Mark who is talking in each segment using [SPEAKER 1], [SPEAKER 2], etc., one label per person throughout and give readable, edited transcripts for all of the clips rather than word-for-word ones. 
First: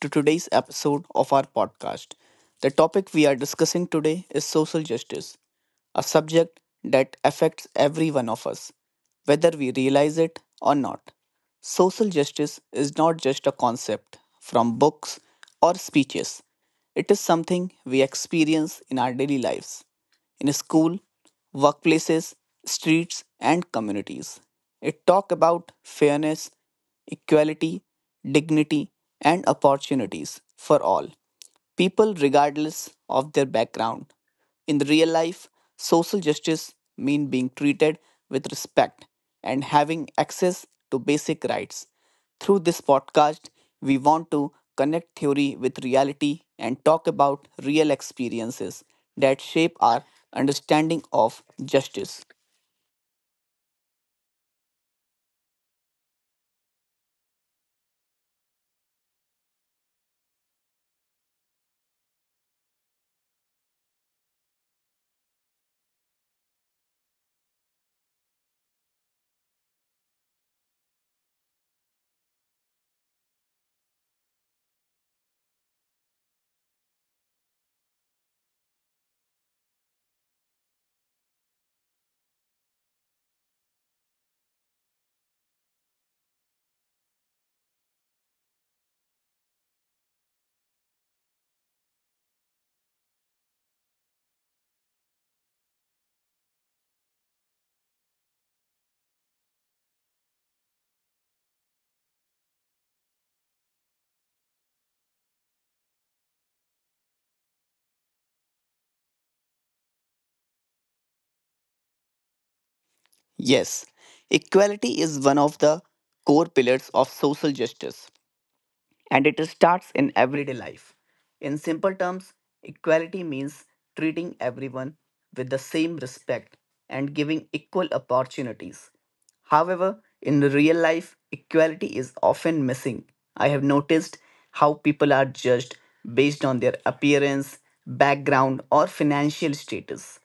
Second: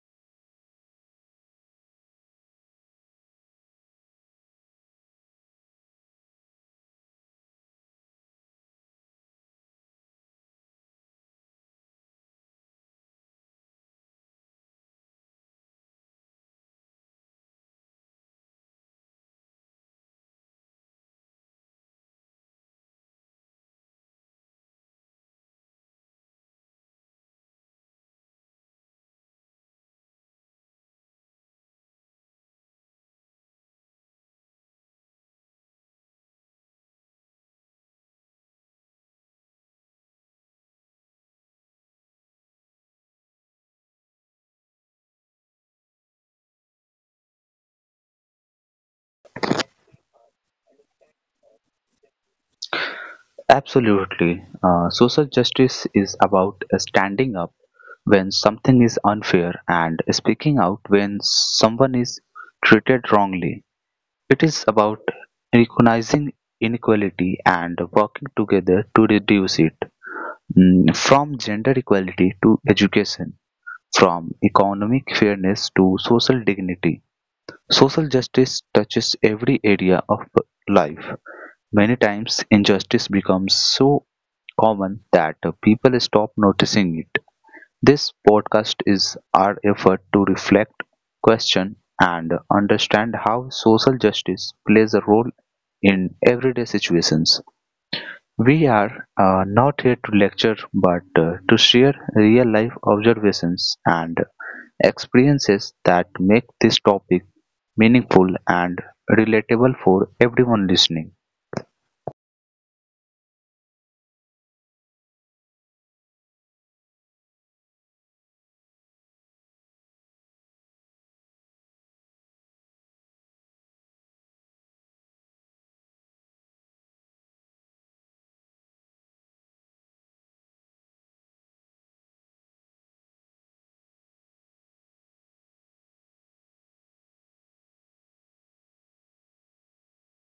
[SPEAKER 1] to today's episode of our podcast. The topic we are discussing today is social justice, a subject that affects every one of us, whether we realize it or not. Social justice is not just a concept from books or speeches. It is something we experience in our daily lives in school, workplaces, streets, and communities. It talk about fairness, equality, dignity, and opportunities for all people regardless of their background. In the real life, social justice means being treated with respect and having access to basic rights. Through this podcast, we want to connect theory with reality and talk about real experiences that shape our understanding of justice.
[SPEAKER 2] Absolutely. Social justice is about standing up when something is unfair and speaking out when someone is treated wrongly. It is about recognizing inequality and working together to reduce it. From gender equality to education, from economic fairness to social dignity. Social justice touches every area of life. Many times, injustice becomes so common that people stop noticing it. This podcast is our effort to reflect, question, and understand how social justice plays a role in everyday situations. We are not here to lecture but to share real life observations and experiences that make this topic meaningful and relatable for everyone listening.
[SPEAKER 1] Yes, equality is one of the core pillars of social justice, and it starts in everyday life. In simple terms, equality means treating everyone with the same respect and giving equal opportunities. However, in real life, equality is often missing. I have noticed how people are judged based on their appearance, background, or financial status.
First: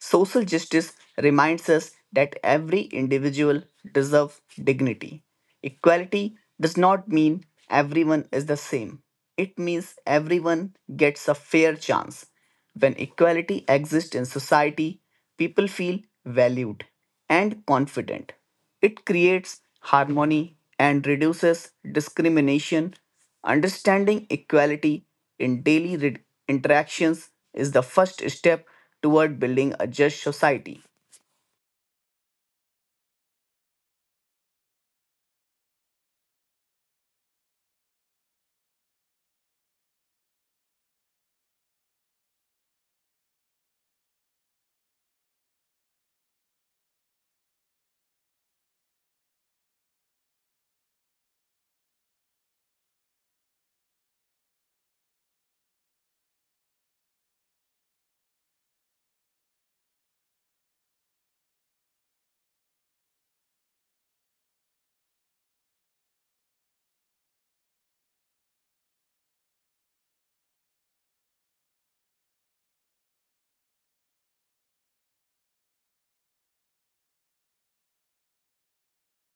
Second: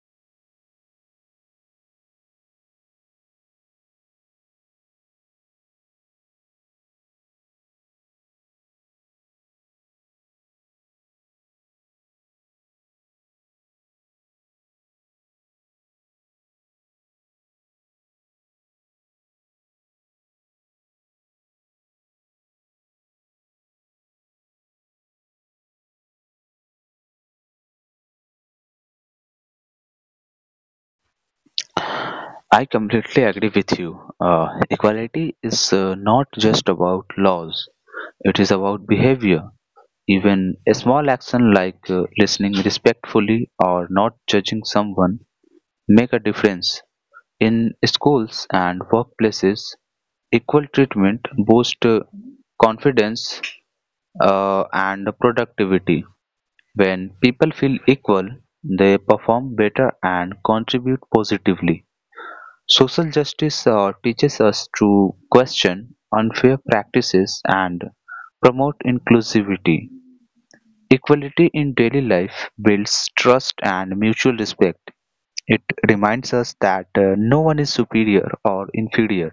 [SPEAKER 1] Social justice reminds us that every individual deserves dignity. Equality does not mean everyone is the same. It means everyone gets a fair chance. When equality exists in society, people feel valued and confident. It creates harmony and reduces discrimination. Understanding equality in daily interactions is the first step toward building a just society.
[SPEAKER 2] I completely agree with you. Equality is not just about laws, it is about behavior. Even a small action like listening respectfully or not judging someone make a difference. In schools and workplaces, equal treatment boosts confidence and productivity. When people feel equal, they perform better and contribute positively. Social justice teaches us to question unfair practices and promote inclusivity. Equality in daily life builds trust and mutual respect. It reminds us that no one is superior or inferior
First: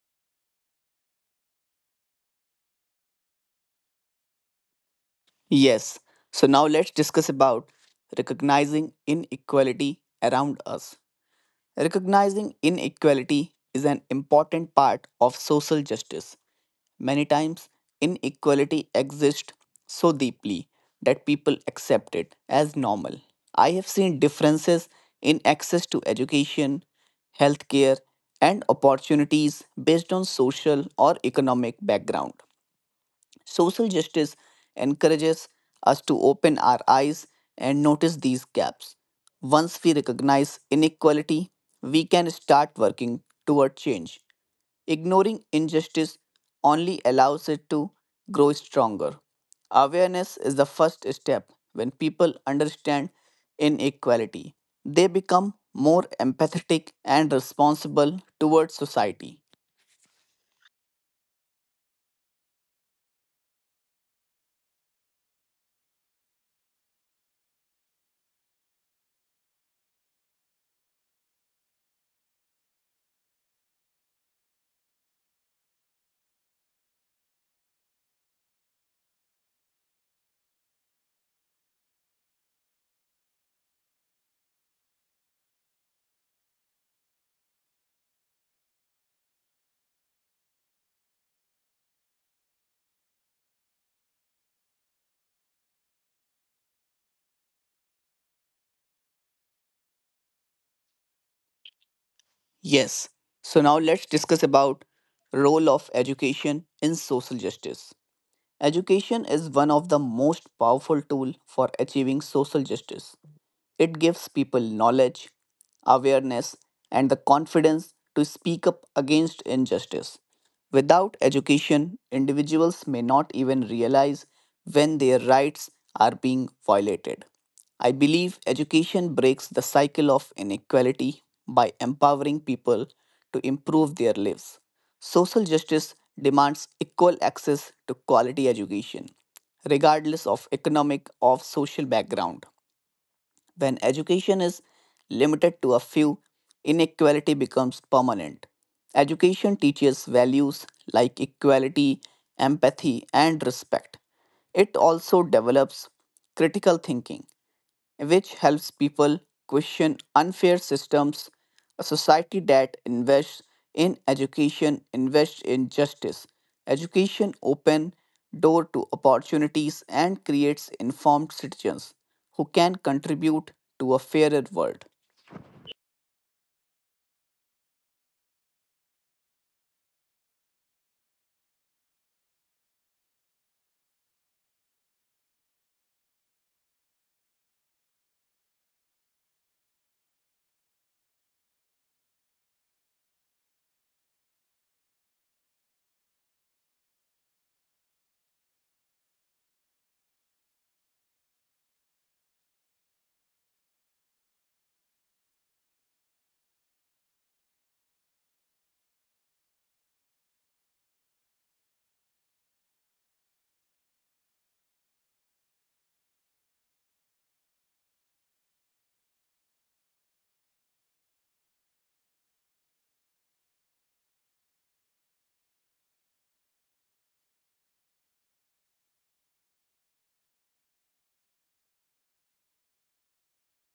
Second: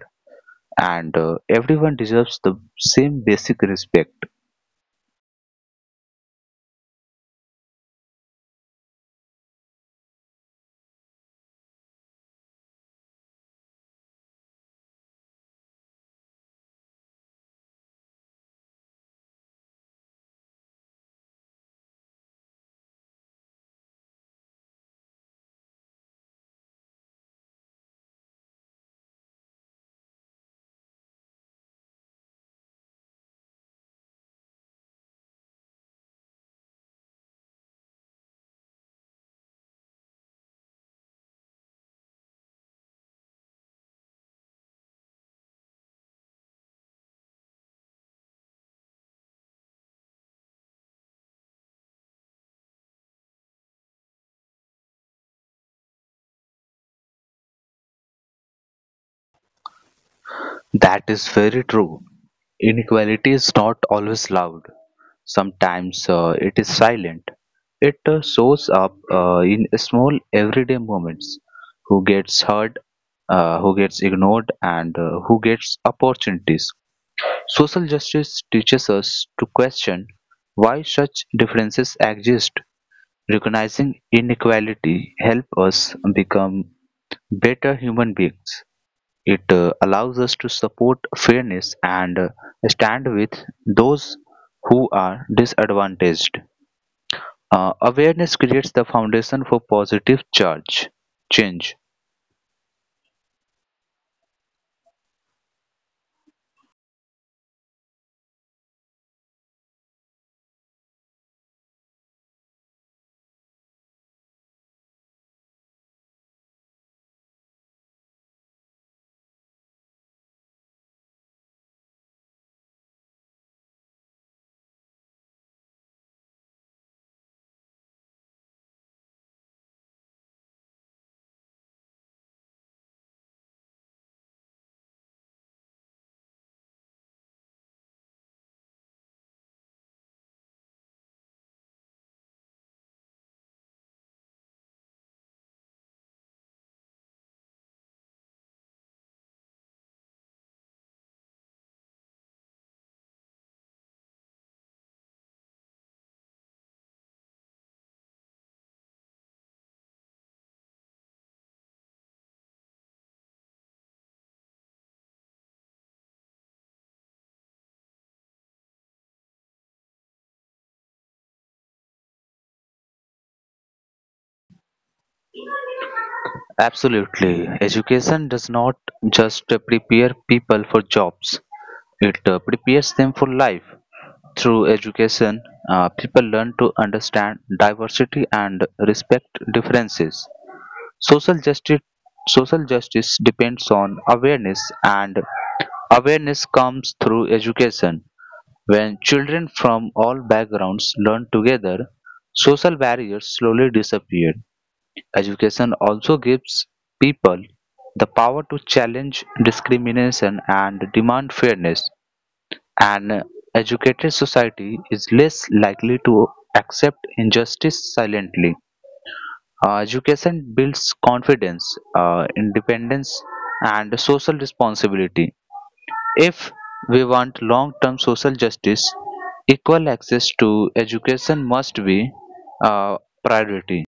[SPEAKER 2] and everyone deserves the same basic respect.
[SPEAKER 1] Yes, so now let's discuss about recognizing inequality around us. Recognizing inequality is an important part of social justice. Many times, inequality exists so deeply that people accept it as normal. I have seen differences in access to education, healthcare, and opportunities based on social or economic background. Social justice encourages us to open our eyes and notice these gaps. Once we recognize inequality, we can start working toward change. Ignoring injustice only allows it to grow stronger. Awareness is the first step. When people understand inequality, they become more empathetic and responsible towards society.
[SPEAKER 2] That is very true. Inequality is not always loud, sometimes it is silent. It shows up in small everyday moments who gets heard, who gets ignored, and who gets opportunities. Social justice teaches us to question why such differences exist. Recognizing inequality helps us become better human beings. It allows us to support fairness and stand with those who are disadvantaged. Awareness creates the foundation for positive change.
[SPEAKER 1] Yes. So now let's discuss about role of education in social justice. Education is one of the most powerful tool for achieving social justice. It gives people knowledge, awareness, and the confidence to speak up against injustice. Without education, individuals may not even realize when their rights are being violated. I believe education breaks the cycle of inequality by empowering people to improve their lives. Social justice demands equal access to quality education, regardless of economic or social background. When education is limited to a few, inequality becomes permanent. Education teaches values like equality, empathy, and respect. It also develops critical thinking which helps people question unfair systems. A society that invests in education invests in justice. Education open door to opportunities and creates informed citizens who can contribute to a fairer world.
[SPEAKER 2] Absolutely. Education does not just prepare people for jobs, it prepares them for life. Through education, people learn to understand diversity and respect differences. Social justice, social justice depends on awareness, and awareness comes through education. When children from all backgrounds learn together, social barriers slowly disappear. Education also gives people the power to challenge discrimination and demand fairness. An educated society is less likely to accept injustice silently. Education builds confidence, independence, and social responsibility. If we want long term social justice, equal access to education must be a priority.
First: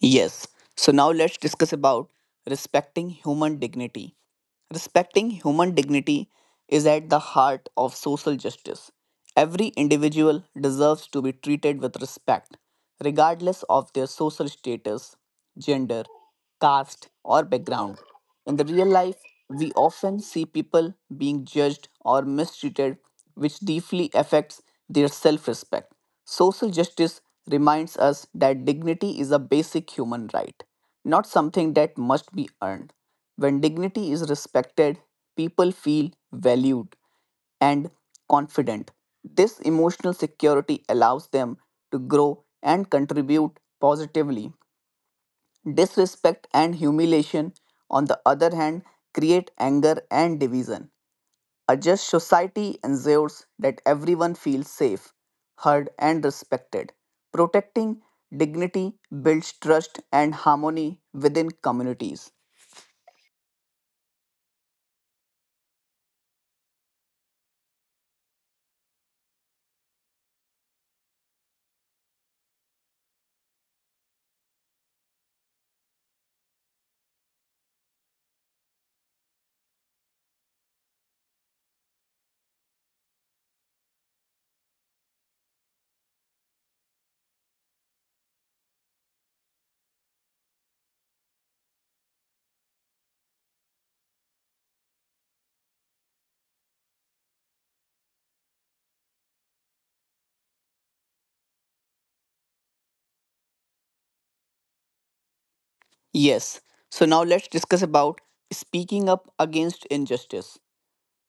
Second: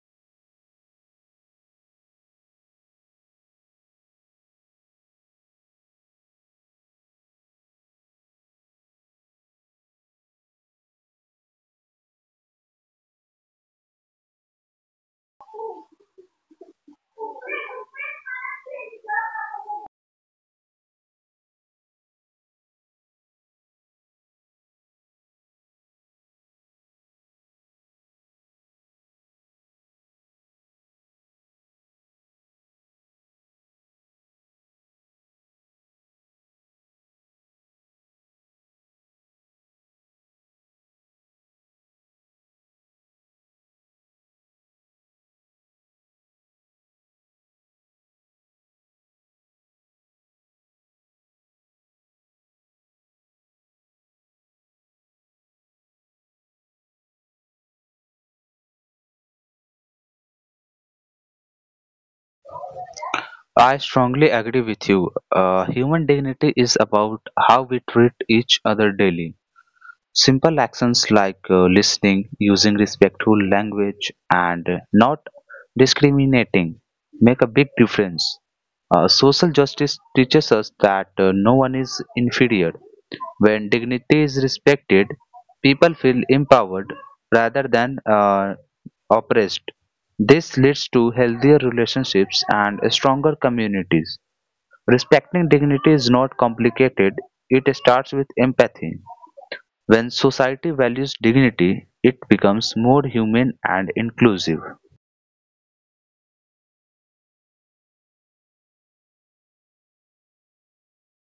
[SPEAKER 1] Yes. So now let's discuss about respecting human dignity. Respecting human dignity is at the heart of social justice. Every individual deserves to be treated with respect, regardless of their social status, gender, caste, or background. In the real life, we often see people being judged or mistreated, which deeply affects their self respect. Social justice reminds us that dignity is a basic human right, not something that must be earned. When dignity is respected, people feel valued and confident. This emotional security allows them to grow and contribute positively. Disrespect and humiliation, on the other hand, create anger and division. A just society ensures that everyone feels safe, heard, and respected. Protecting dignity builds trust and harmony within communities.
[SPEAKER 2] I strongly agree with you. Human dignity is about how we treat each other daily. Simple actions like listening, using respectful language, and not discriminating make a big difference. Social justice teaches us that no one is inferior. When dignity is respected, people feel empowered rather than oppressed. This leads to healthier relationships and stronger communities. Respecting dignity is not complicated, it starts with empathy. When society values dignity, it becomes more humane and inclusive.
[SPEAKER 1] Yes, so now let's discuss about speaking up against injustice.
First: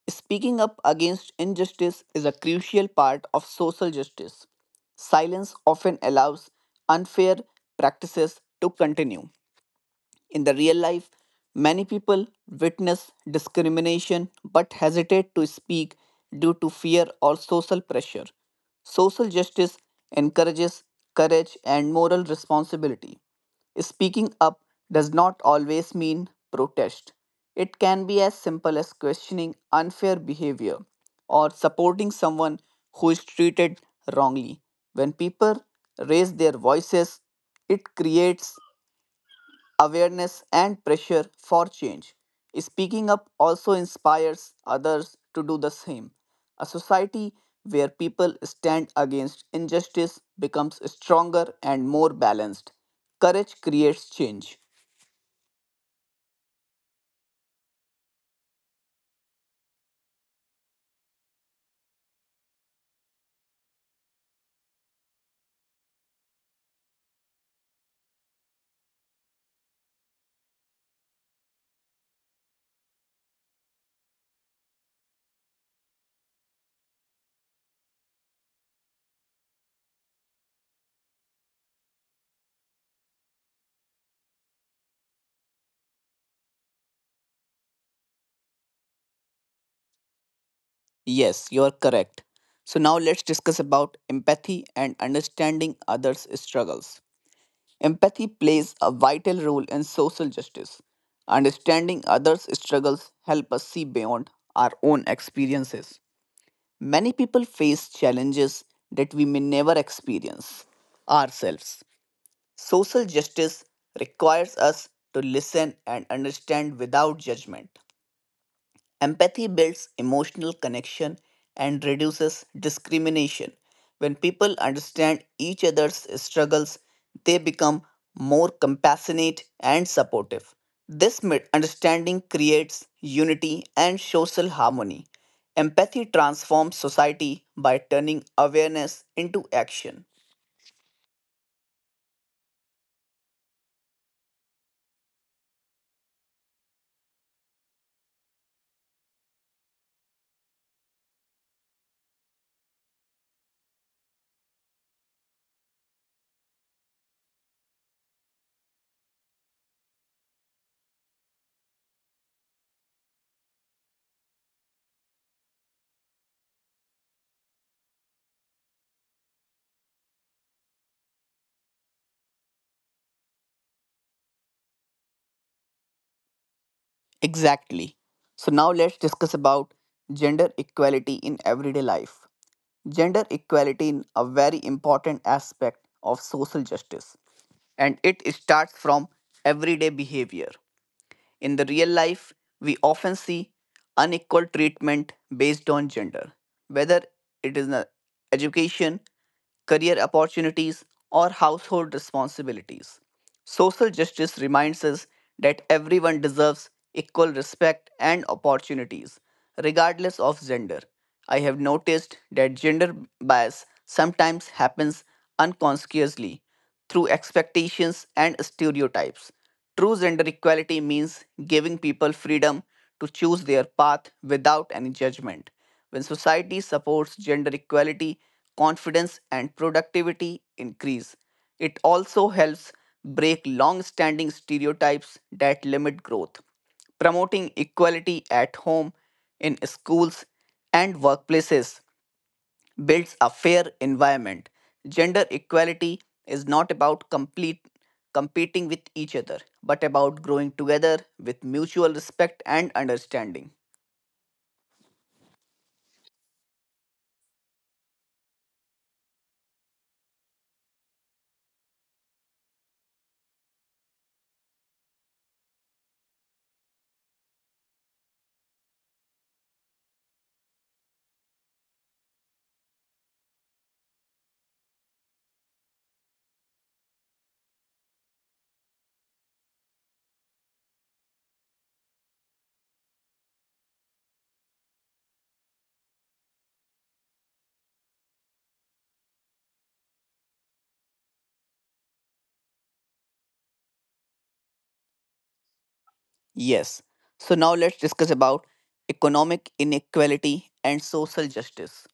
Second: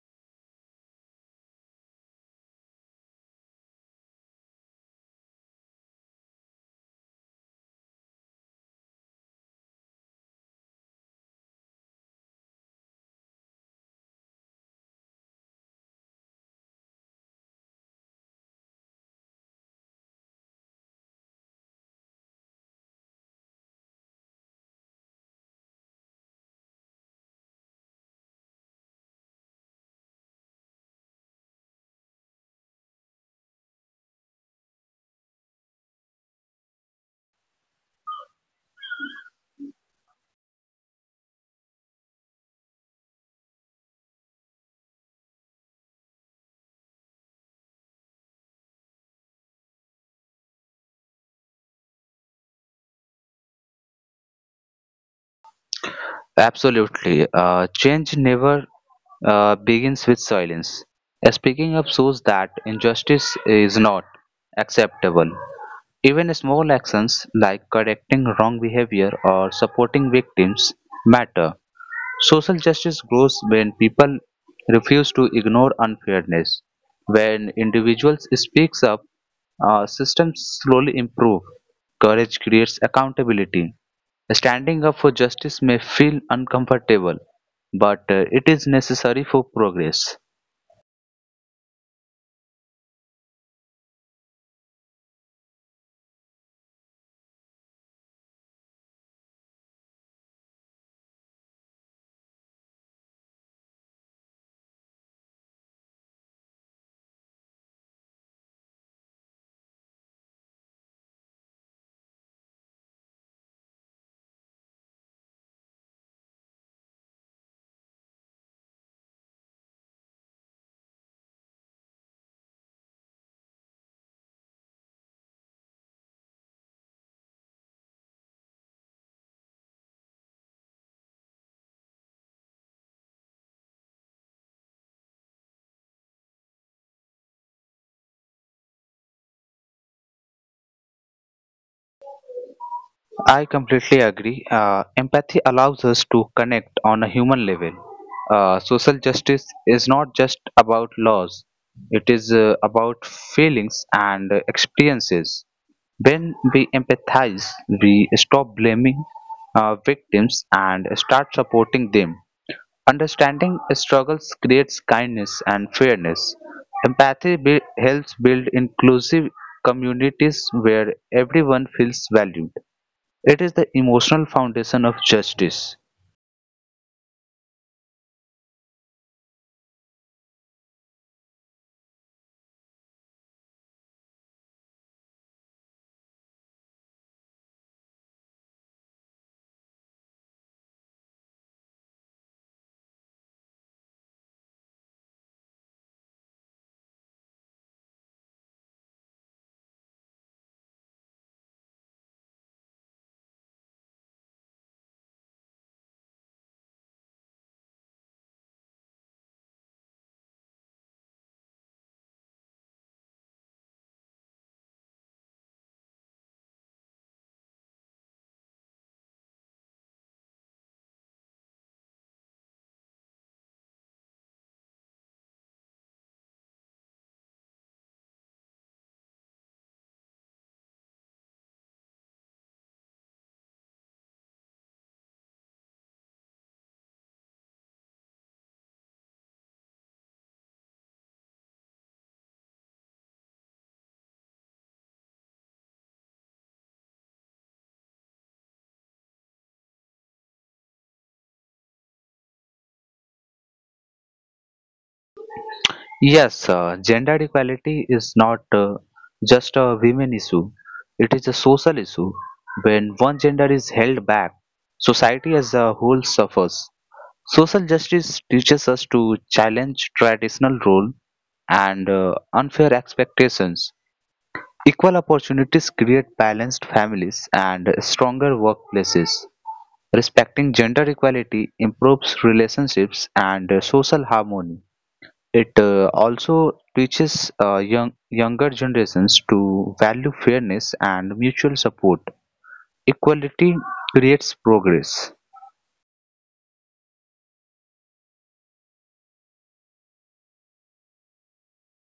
[SPEAKER 1] Speaking up against injustice is a crucial part of social justice. Silence often allows unfair practices to continue. In the real life, many people witness discrimination but hesitate to speak due to fear or social pressure. Social justice encourages courage and moral responsibility. Speaking up does not always mean protest. It can be as simple as questioning unfair behavior or supporting someone who is treated wrongly. When people raise their voices, it creates awareness and pressure for change. Speaking up also inspires others to do the same. A society where people stand against injustice becomes stronger and more balanced. Courage creates change.
[SPEAKER 2] Absolutely. Change never begins with silence. Speaking up shows that injustice is not acceptable. Even small actions like correcting wrong behavior or supporting victims matter. Social justice grows when people refuse to ignore unfairness. When individuals speaks up, systems slowly improve. Courage creates accountability. Standing up for justice may feel uncomfortable, but it is necessary for progress.
[SPEAKER 1] Yes, you are correct. So, now let's discuss about empathy and understanding others' struggles. Empathy plays a vital role in social justice. Understanding others' struggles help us see beyond our own experiences. Many people face challenges that we may never experience ourselves. Social justice requires us to listen and understand without judgment. Empathy builds emotional connection and reduces discrimination. When people understand each other's struggles, they become more compassionate and supportive. This understanding creates unity and social harmony. Empathy transforms society by turning awareness into action.
[SPEAKER 2] I completely agree. Empathy allows us to connect on a human level. Social justice is not just about laws, it is about feelings and experiences. When we empathize, we stop blaming victims and start supporting them. Understanding struggles creates kindness and fairness. Helps build inclusive communities where everyone feels valued. It is the emotional foundation of justice.
[SPEAKER 1] Exactly. So, now let's discuss about gender equality in everyday life. Gender equality is a very important aspect of social justice, and it starts from everyday behavior. In the real life, we often see unequal treatment based on gender, whether it is in education, career opportunities, or household responsibilities. Social justice reminds us that everyone deserves equal respect and opportunities, regardless of gender. I have noticed that gender bias sometimes happens unconsciously through expectations and stereotypes. True gender equality means giving people freedom to choose their path without any judgment. When society supports gender equality, confidence and productivity increase. It also helps break long standing stereotypes that limit growth. Promoting equality at home, in schools, and workplaces builds a fair environment. Gender equality is not about complete competing with each other, but about growing together with mutual respect and understanding.
[SPEAKER 2] Yes, gender equality is not just a women issue. It is a social issue. When one gender is held back, society as a whole suffers. Social justice teaches us to challenge traditional role and unfair expectations. Equal opportunities create balanced families and stronger workplaces. Respecting gender equality improves relationships and social harmony. It also teaches younger generations to value fairness and mutual support. Equality creates progress.
[SPEAKER 1] Yes. So now let's discuss about economic inequality and social justice.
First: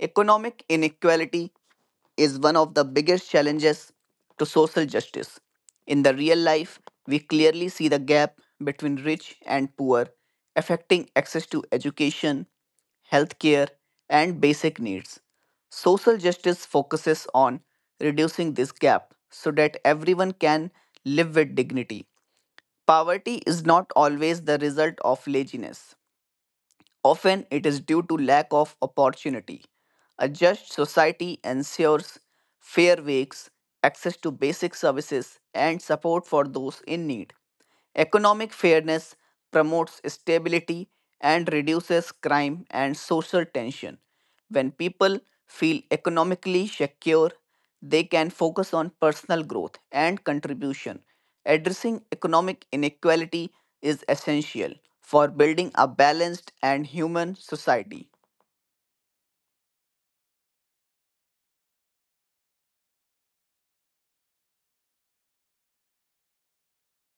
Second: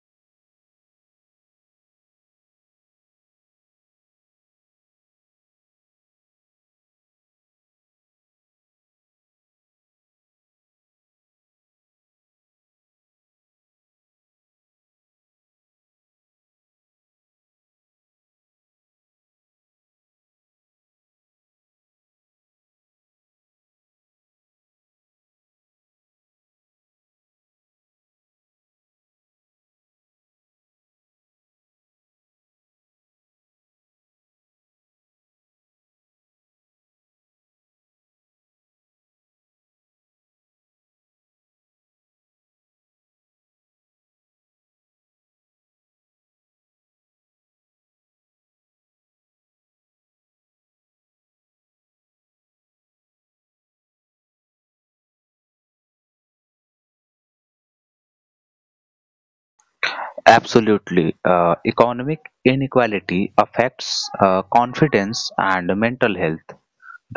[SPEAKER 1] Economic inequality is one of the biggest challenges to social justice. In the real life, we clearly see the gap between rich and poor affecting access to education, healthcare, and basic needs. Social justice focuses on reducing this gap so that everyone can live with dignity. Poverty is not always the result of laziness. Often it is due to lack of opportunity. A just society ensures fair wages, access to basic services, and support for those in need. Economic fairness promotes stability and reduces crime and social tension. When people feel economically secure, they can focus on personal growth and contribution. Addressing economic inequality is essential for building a balanced and human society.
[SPEAKER 2] Absolutely. Economic inequality affects confidence and mental health.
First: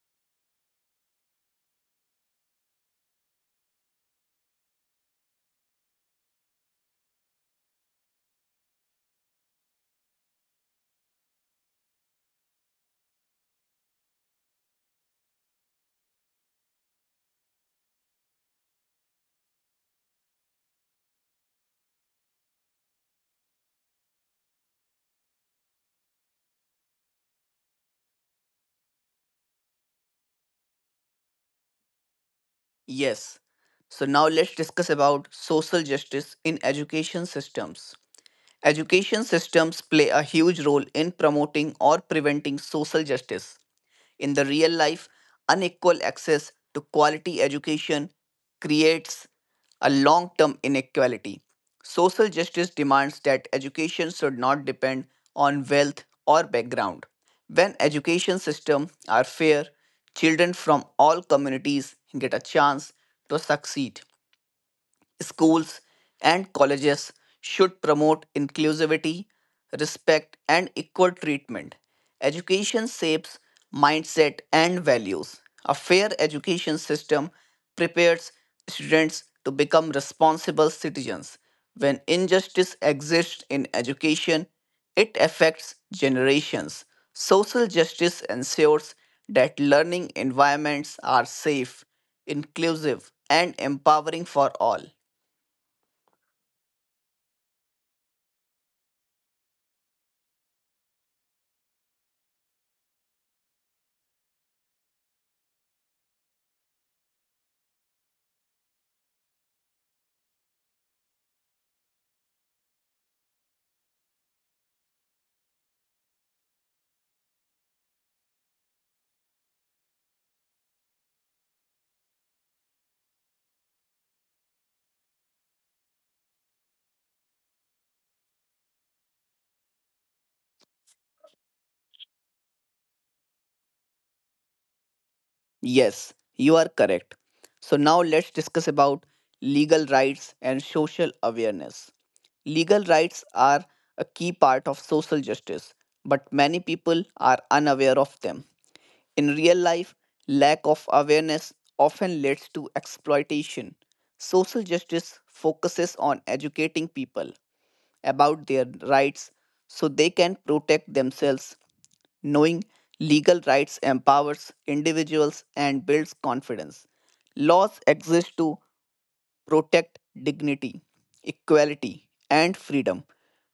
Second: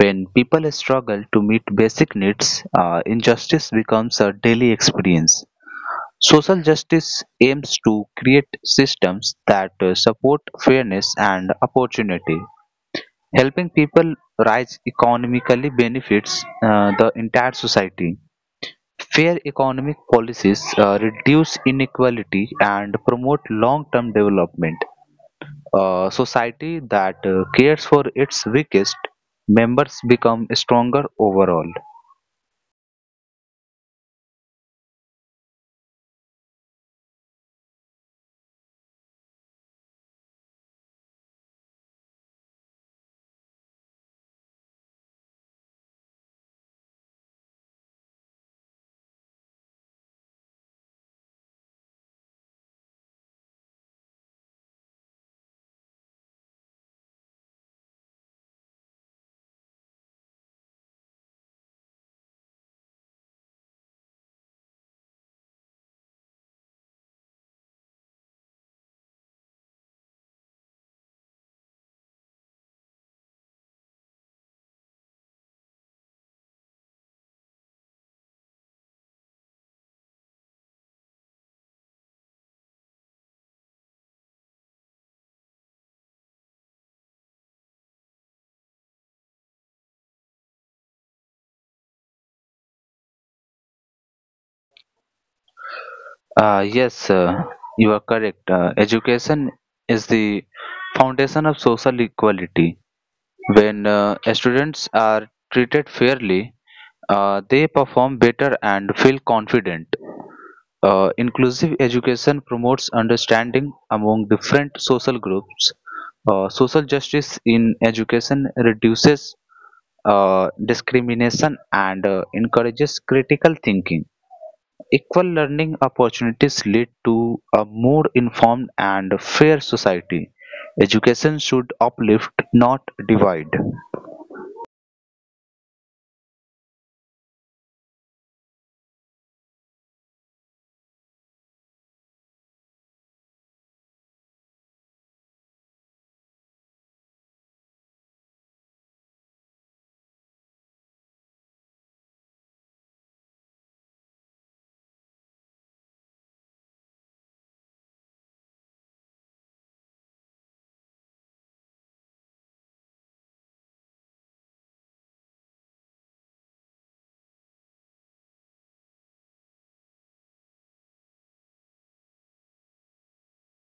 [SPEAKER 2] When people struggle to meet basic needs, injustice becomes a daily experience. Social justice aims to create systems that support fairness and opportunity. Helping people rise economically benefits the entire society. Fair economic policies reduce inequality and promote long term development. A society that cares for its weakest members become stronger overall.
[SPEAKER 1] Yes. So now let's discuss about social justice in education systems. Education systems play a huge role in promoting or preventing social justice. In the real life, unequal access to quality education creates a long term inequality. Social justice demands that education should not depend on wealth or background. When education systems are fair, children from all communities get a chance to succeed. Schools and colleges should promote inclusivity, respect, and equal treatment. Education shapes mindset and values. A fair education system prepares students to become responsible citizens. When injustice exists in education, it affects generations. Social justice ensures that learning environments are safe, inclusive, and empowering for all.
[SPEAKER 2] Yes, you are correct. Education is the foundation of social equality. When students are treated fairly, they perform better and feel confident. Inclusive education promotes understanding among different social groups. Social justice in education reduces discrimination and encourages critical thinking. Equal learning opportunities lead to a more informed and fair society. Education should uplift, not divide.
[SPEAKER 1] Yes, you are correct. So now let's discuss about legal rights and social awareness. Legal rights are a key part of social justice, but many people are unaware of them. In real life, lack of awareness often leads to exploitation. Social justice focuses on educating people about their rights so they can protect themselves. Knowing legal rights empowers individuals and builds confidence. Laws exist to protect dignity, equality, and freedom.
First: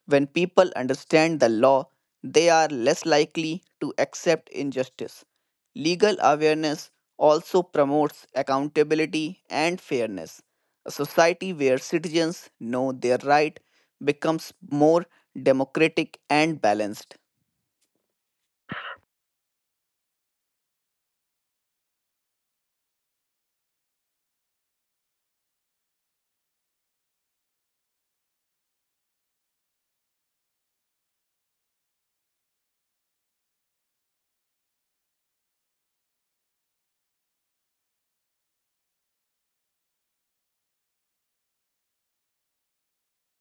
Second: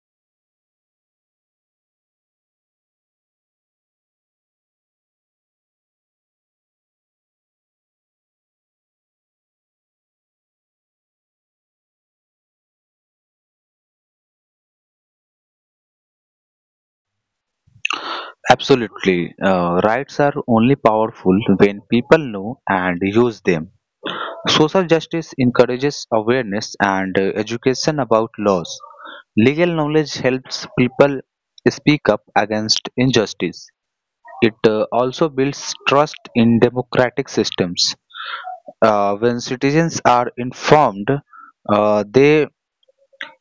[SPEAKER 1] When people understand the law, they are less likely to accept injustice. Legal awareness also promotes accountability and fairness. A society where citizens know their right becomes more democratic and balanced.
[SPEAKER 2] Absolutely. Rights are only powerful when people know and use them. Social justice encourages awareness and education about laws. Legal knowledge helps people speak up against injustice. It also builds trust in democratic systems. When citizens are informed, they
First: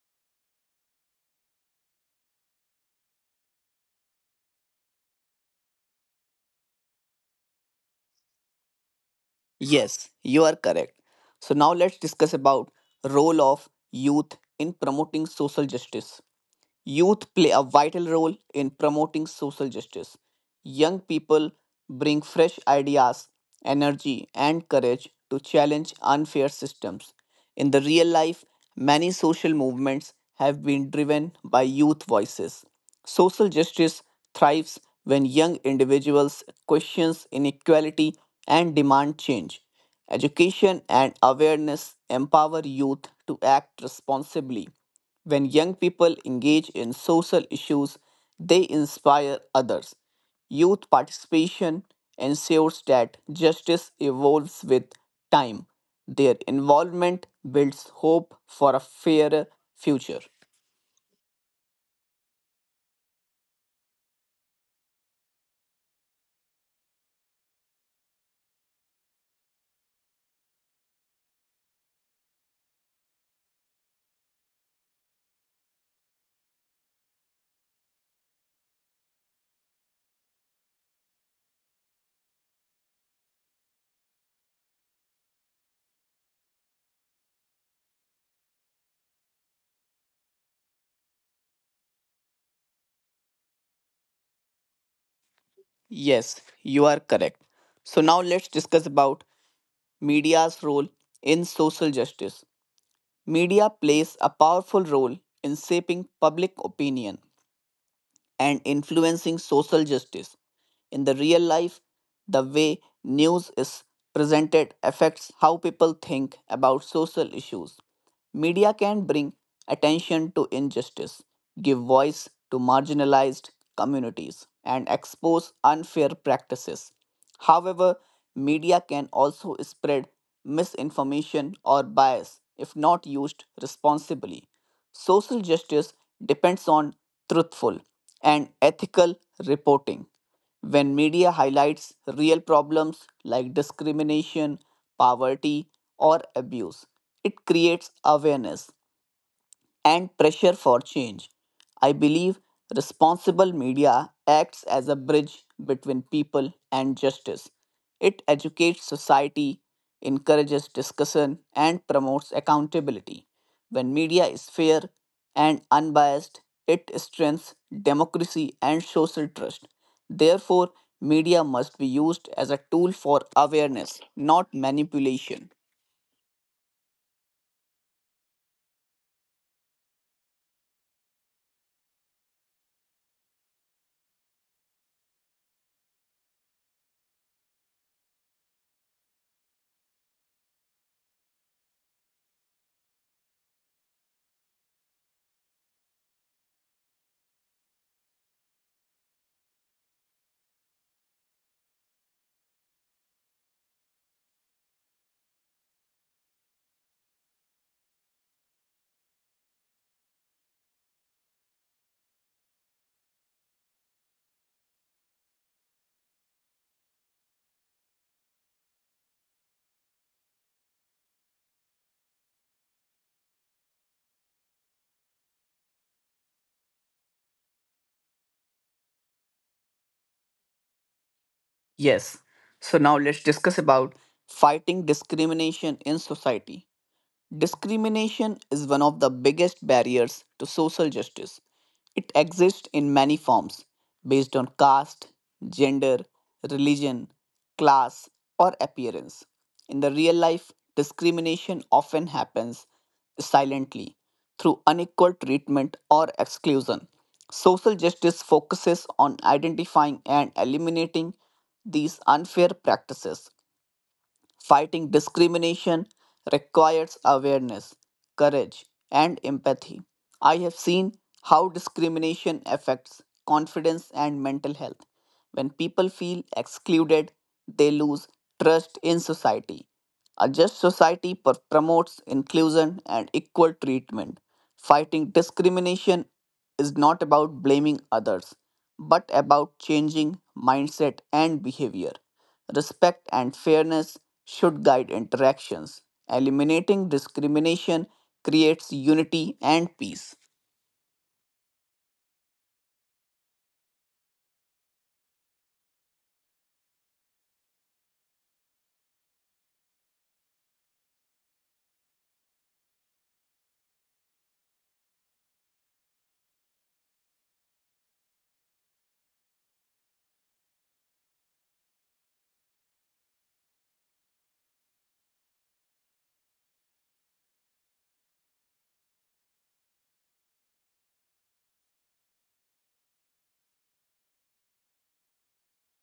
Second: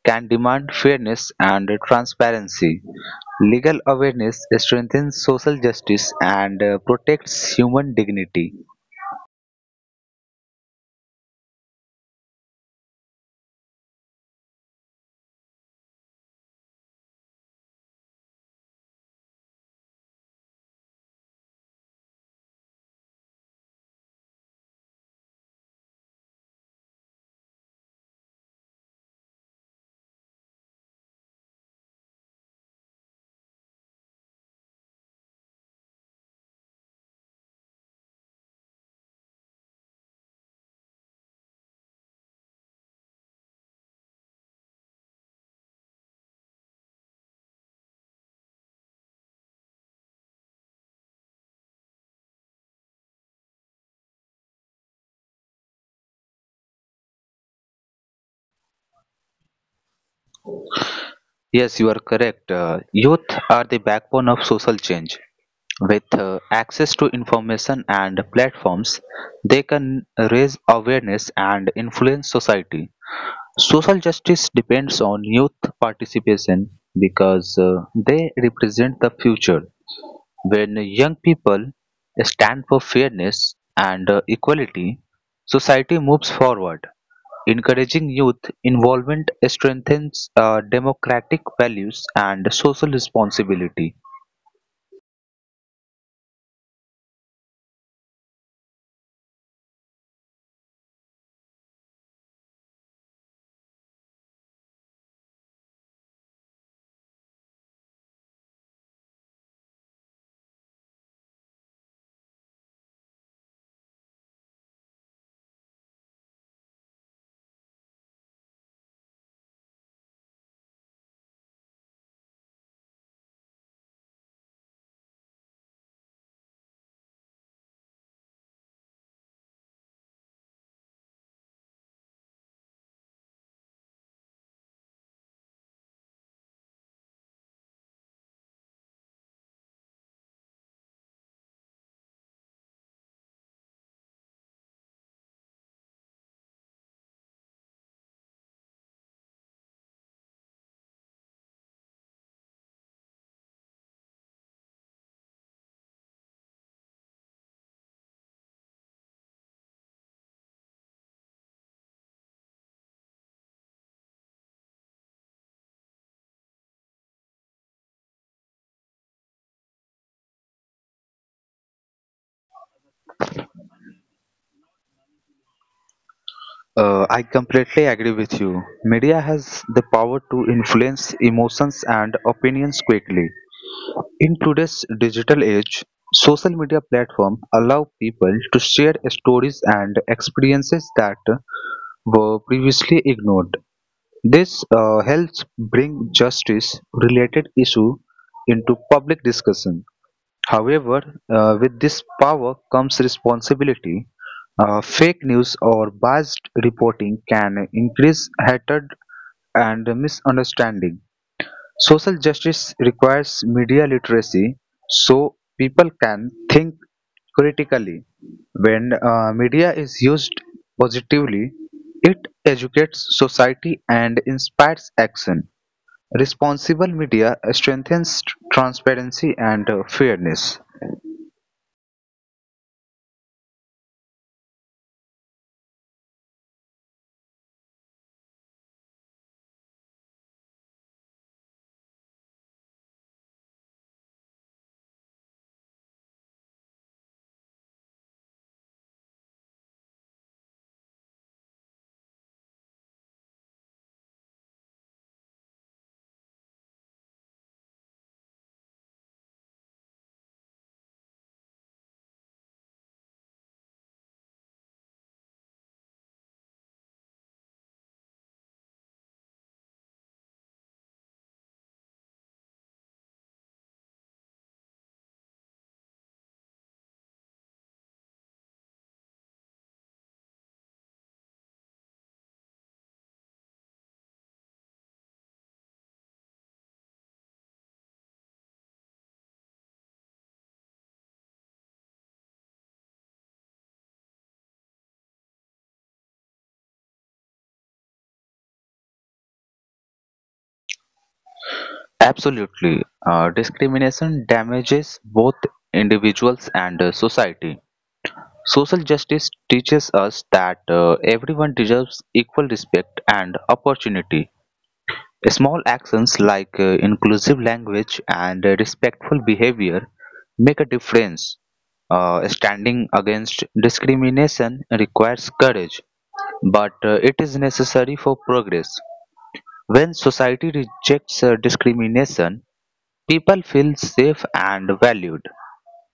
[SPEAKER 2] can demand fairness and transparency. Legal awareness strengthens social justice and protects human dignity.
[SPEAKER 1] Yes, you are correct. So now let's discuss about role of youth in promoting social justice. Youth play a vital role in promoting social justice. Young people bring fresh ideas, energy, and courage to challenge unfair systems. In the real life, many social movements have been driven by youth voices. Social justice thrives when young individuals question inequality and demand change. Education and awareness empower youth to act responsibly. When young people engage in social issues, they inspire others. Youth participation ensures that justice evolves with time. Their involvement builds hope for a fairer future.
[SPEAKER 2] Yes, you are correct. Youth are the backbone of social change. With access to information and platforms, they can raise awareness and influence society. Social justice depends on youth participation because they represent the future. When young people stand for fairness and equality, society moves forward. Encouraging youth involvement strengthens democratic values and social responsibility.
[SPEAKER 1] Yes, you are correct. So now let's discuss about media's role in social justice. Media plays a powerful role in shaping public opinion and influencing social justice. In the real life, the way news is presented affects how people think about social issues. Media can bring attention to injustice, give voice to marginalized communities, and expose unfair practices. However, media can also spread misinformation or bias if not used responsibly. Social justice depends on truthful and ethical reporting. When media highlights real problems like discrimination, poverty, or abuse, it creates awareness and pressure for change. I believe responsible media acts as a bridge between people and justice. It educates society, encourages discussion, and promotes accountability. When media is fair and unbiased, it strengthens democracy and social trust. Therefore, media must be used as a tool for awareness, not manipulation.
[SPEAKER 2] I completely agree with you. Media has the power to influence emotions and opinions quickly. In today's digital age, social media platforms allow people to share stories and experiences that were previously ignored. This helps bring justice related issue into public discussion. However, with this power comes responsibility. Fake news or biased reporting can increase hatred and misunderstanding. Social justice requires media literacy so people can think critically. When media is used positively, it educates society and inspires action. Responsible media strengthens transparency and fairness.
[SPEAKER 1] Yes. So now let's discuss about fighting discrimination in society. Discrimination is one of the biggest barriers to social justice. It exists in many forms based on caste, gender, religion, class, or appearance. In the real life, discrimination often happens silently through unequal treatment or exclusion. Social justice focuses on identifying and eliminating these unfair practices. Fighting discrimination requires awareness, courage, and empathy. I have seen how discrimination affects confidence and mental health. When people feel excluded, they lose trust in society. A just society promotes inclusion and equal treatment. Fighting discrimination is not about blaming others, but about changing mindset and behavior. Respect and fairness should guide interactions. Eliminating discrimination creates unity and peace.
[SPEAKER 2] Absolutely. Discrimination damages both individuals and society. Social justice teaches us that everyone deserves equal respect and opportunity. Small actions like inclusive language and respectful behavior make a difference. Standing against discrimination requires courage, but it is necessary for progress. When society rejects discrimination, people feel safe and valued.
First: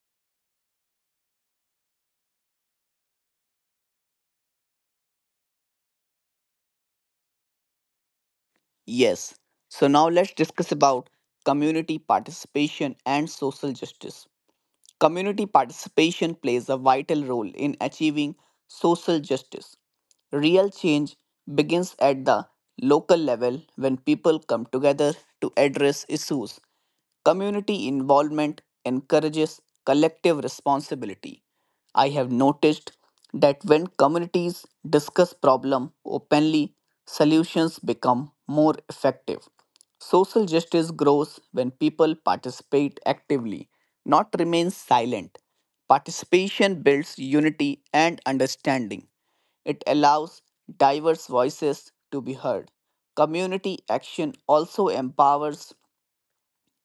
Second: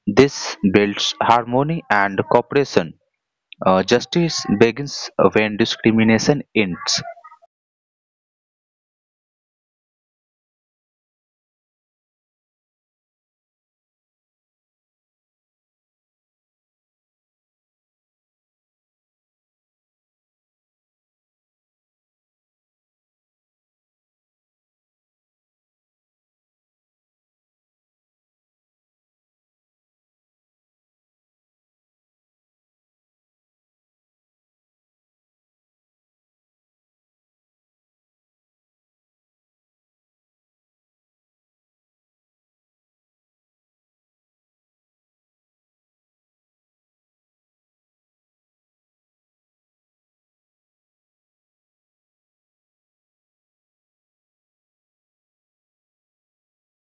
[SPEAKER 2] This builds harmony and cooperation. Justice begins when discrimination ends.
[SPEAKER 1] Yes, so now let's discuss about community participation and social justice. Community participation plays a vital role in achieving social justice. Real change begins at the local level when people come together to address issues. Community involvement encourages collective responsibility. I have noticed that when communities discuss problem openly, solutions become more effective. Social justice grows when people participate actively, not remain silent. Participation builds unity and understanding. It allows diverse voices to be heard. Community action also empowers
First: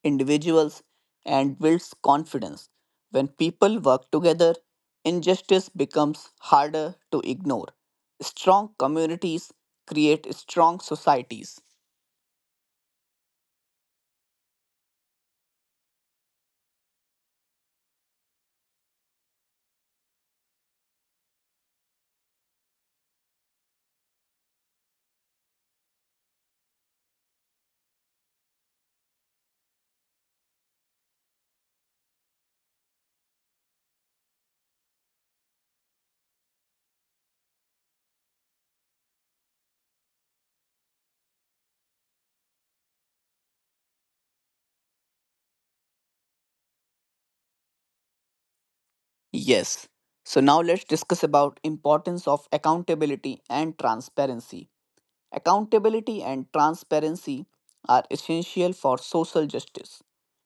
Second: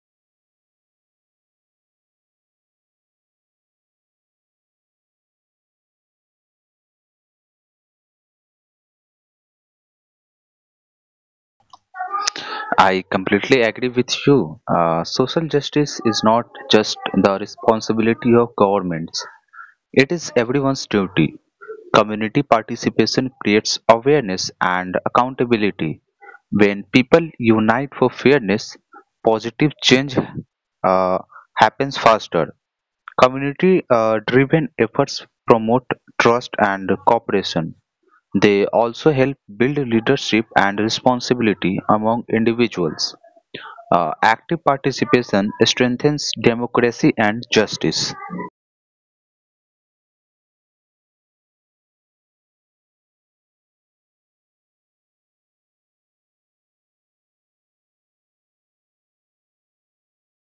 [SPEAKER 1] individuals and builds confidence. When people work together, injustice becomes harder to ignore. Strong communities create strong societies.
[SPEAKER 2] I completely agree with you. Social justice is not just the responsibility of governments, it is everyone's duty. Community participation creates awareness and accountability. When people unite for fairness, positive change uh, happens faster. Community-driven efforts promote trust and cooperation. They also help build leadership and responsibility among individuals. Active participation strengthens democracy and justice.
[SPEAKER 1] Yes. So now let's discuss about importance of accountability and transparency. Accountability and transparency are essential for social justice.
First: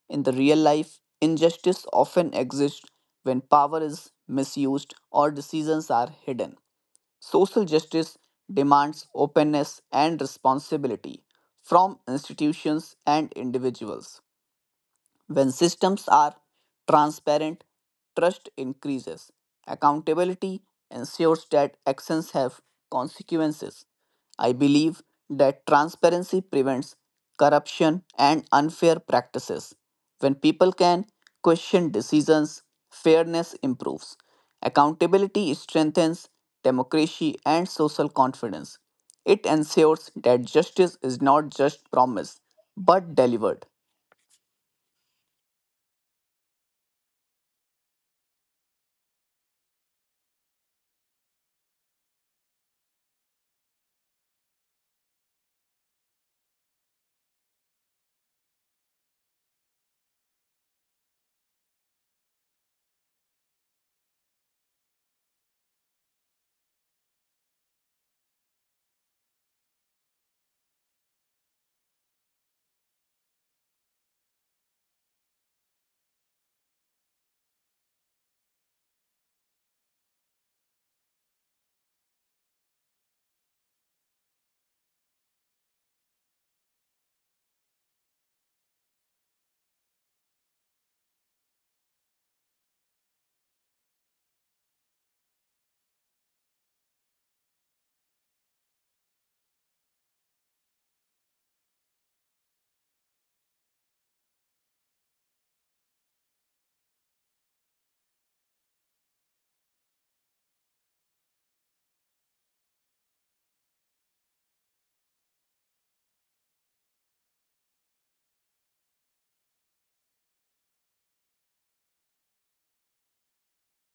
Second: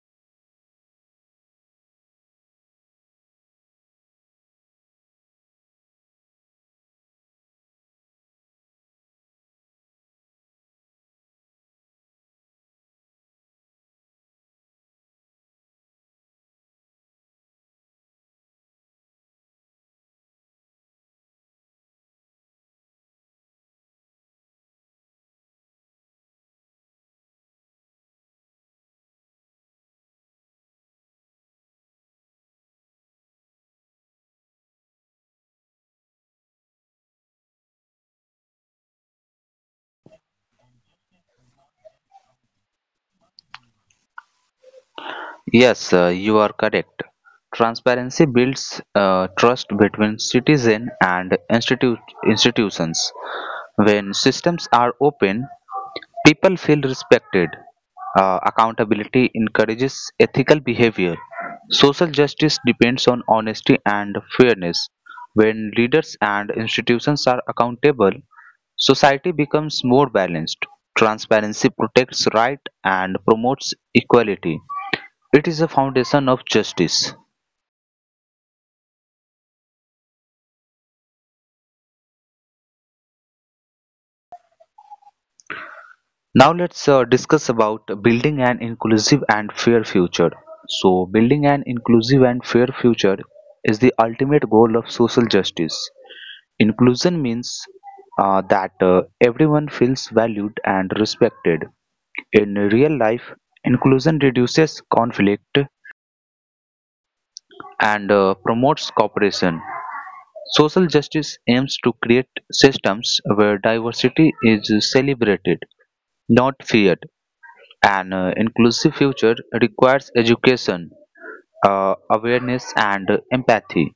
[SPEAKER 1] In the real life, injustice often exists when power is misused or decisions are hidden. Social justice demands openness and responsibility from institutions and individuals. When systems are transparent, trust increases. Accountability ensures that actions have consequences. I believe that transparency prevents corruption and unfair practices. When people can question decisions, fairness improves. Accountability strengthens democracy and social confidence. It ensures that justice is not just promised but delivered.
[SPEAKER 2] Yes, you are correct. Transparency builds trust between citizen and institutions. When systems are open, people feel respected. Accountability encourages ethical behavior. Social justice depends on honesty and fairness. When leaders and institutions are accountable, society becomes more balanced. Transparency protects rights and promotes equality. It is a foundation of justice. Now let's discuss about building an inclusive and fair future. So, building an inclusive and fair future is the ultimate goal of social justice. Inclusion means that everyone feels valued and respected. In real life, inclusion reduces conflict and promotes cooperation. Social justice aims to create systems where diversity is celebrated not feared. An inclusive future requires education, awareness, and empathy.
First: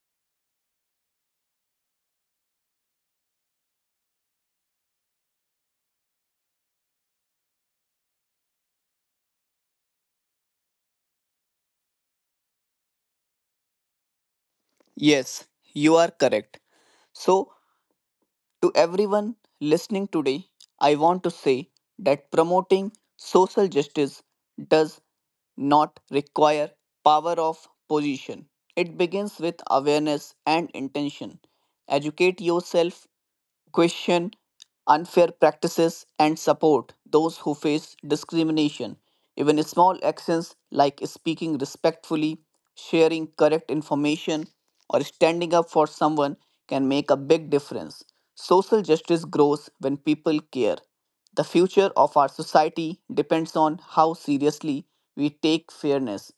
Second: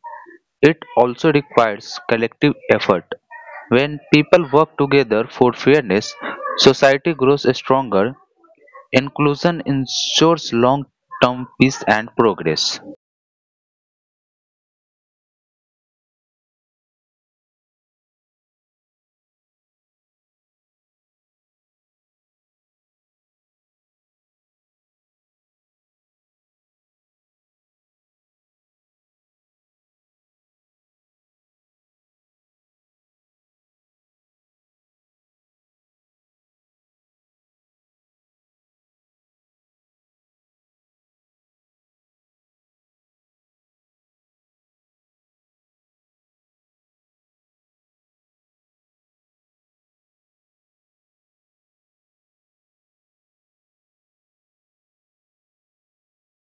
[SPEAKER 2] It also requires collective effort. When people work together for fairness, society grows stronger. Inclusion ensures long term peace and progress.
[SPEAKER 1] Yes, you are correct. So, to everyone listening today, I want to say that promoting social justice does not require power of position. It begins with awareness and intention. Educate yourself, question unfair practices and support those who face discrimination. Even small actions like speaking respectfully, sharing correct information, or standing up for someone can make a big difference. Social justice grows when people care. The future of our society depends on how seriously we take fairness.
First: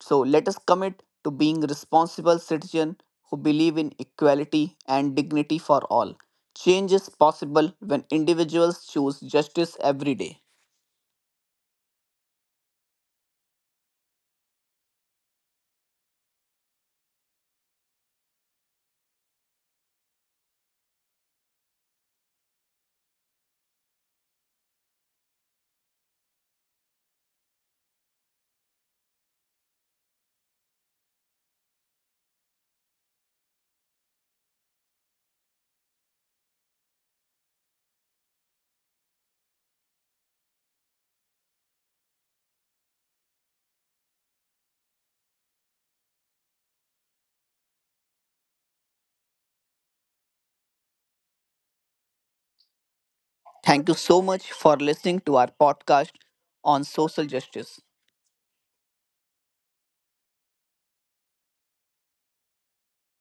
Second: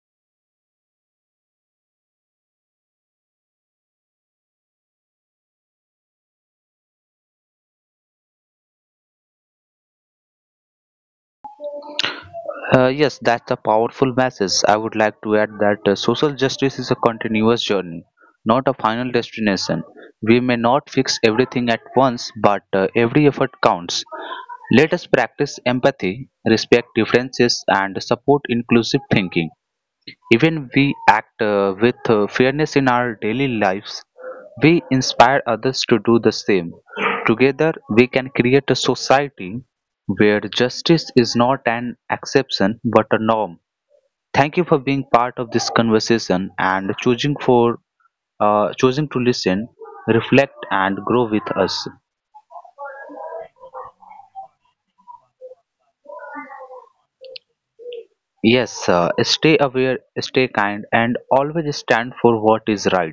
[SPEAKER 1] So let us commit to being responsible citizens who believe in equality and dignity for all. Change is possible when individuals choose justice every day.
[SPEAKER 2] Yes, that's a powerful message. I would like to add that social justice is a continuous journey, not a final destination. We may not fix everything at once, but every effort counts. Let us practice empathy, respect differences, and support inclusive thinking. Even we act with fairness in our daily lives. We inspire others to do the same. Together, we can create a society where justice is not an exception but a norm. Thank you for being part of this conversation and choosing to listen, reflect, and grow with us.
[SPEAKER 1] Thank you so much for listening to our podcast on social justice.
[SPEAKER 2] Yes, stay aware, stay kind, and always stand for what is right.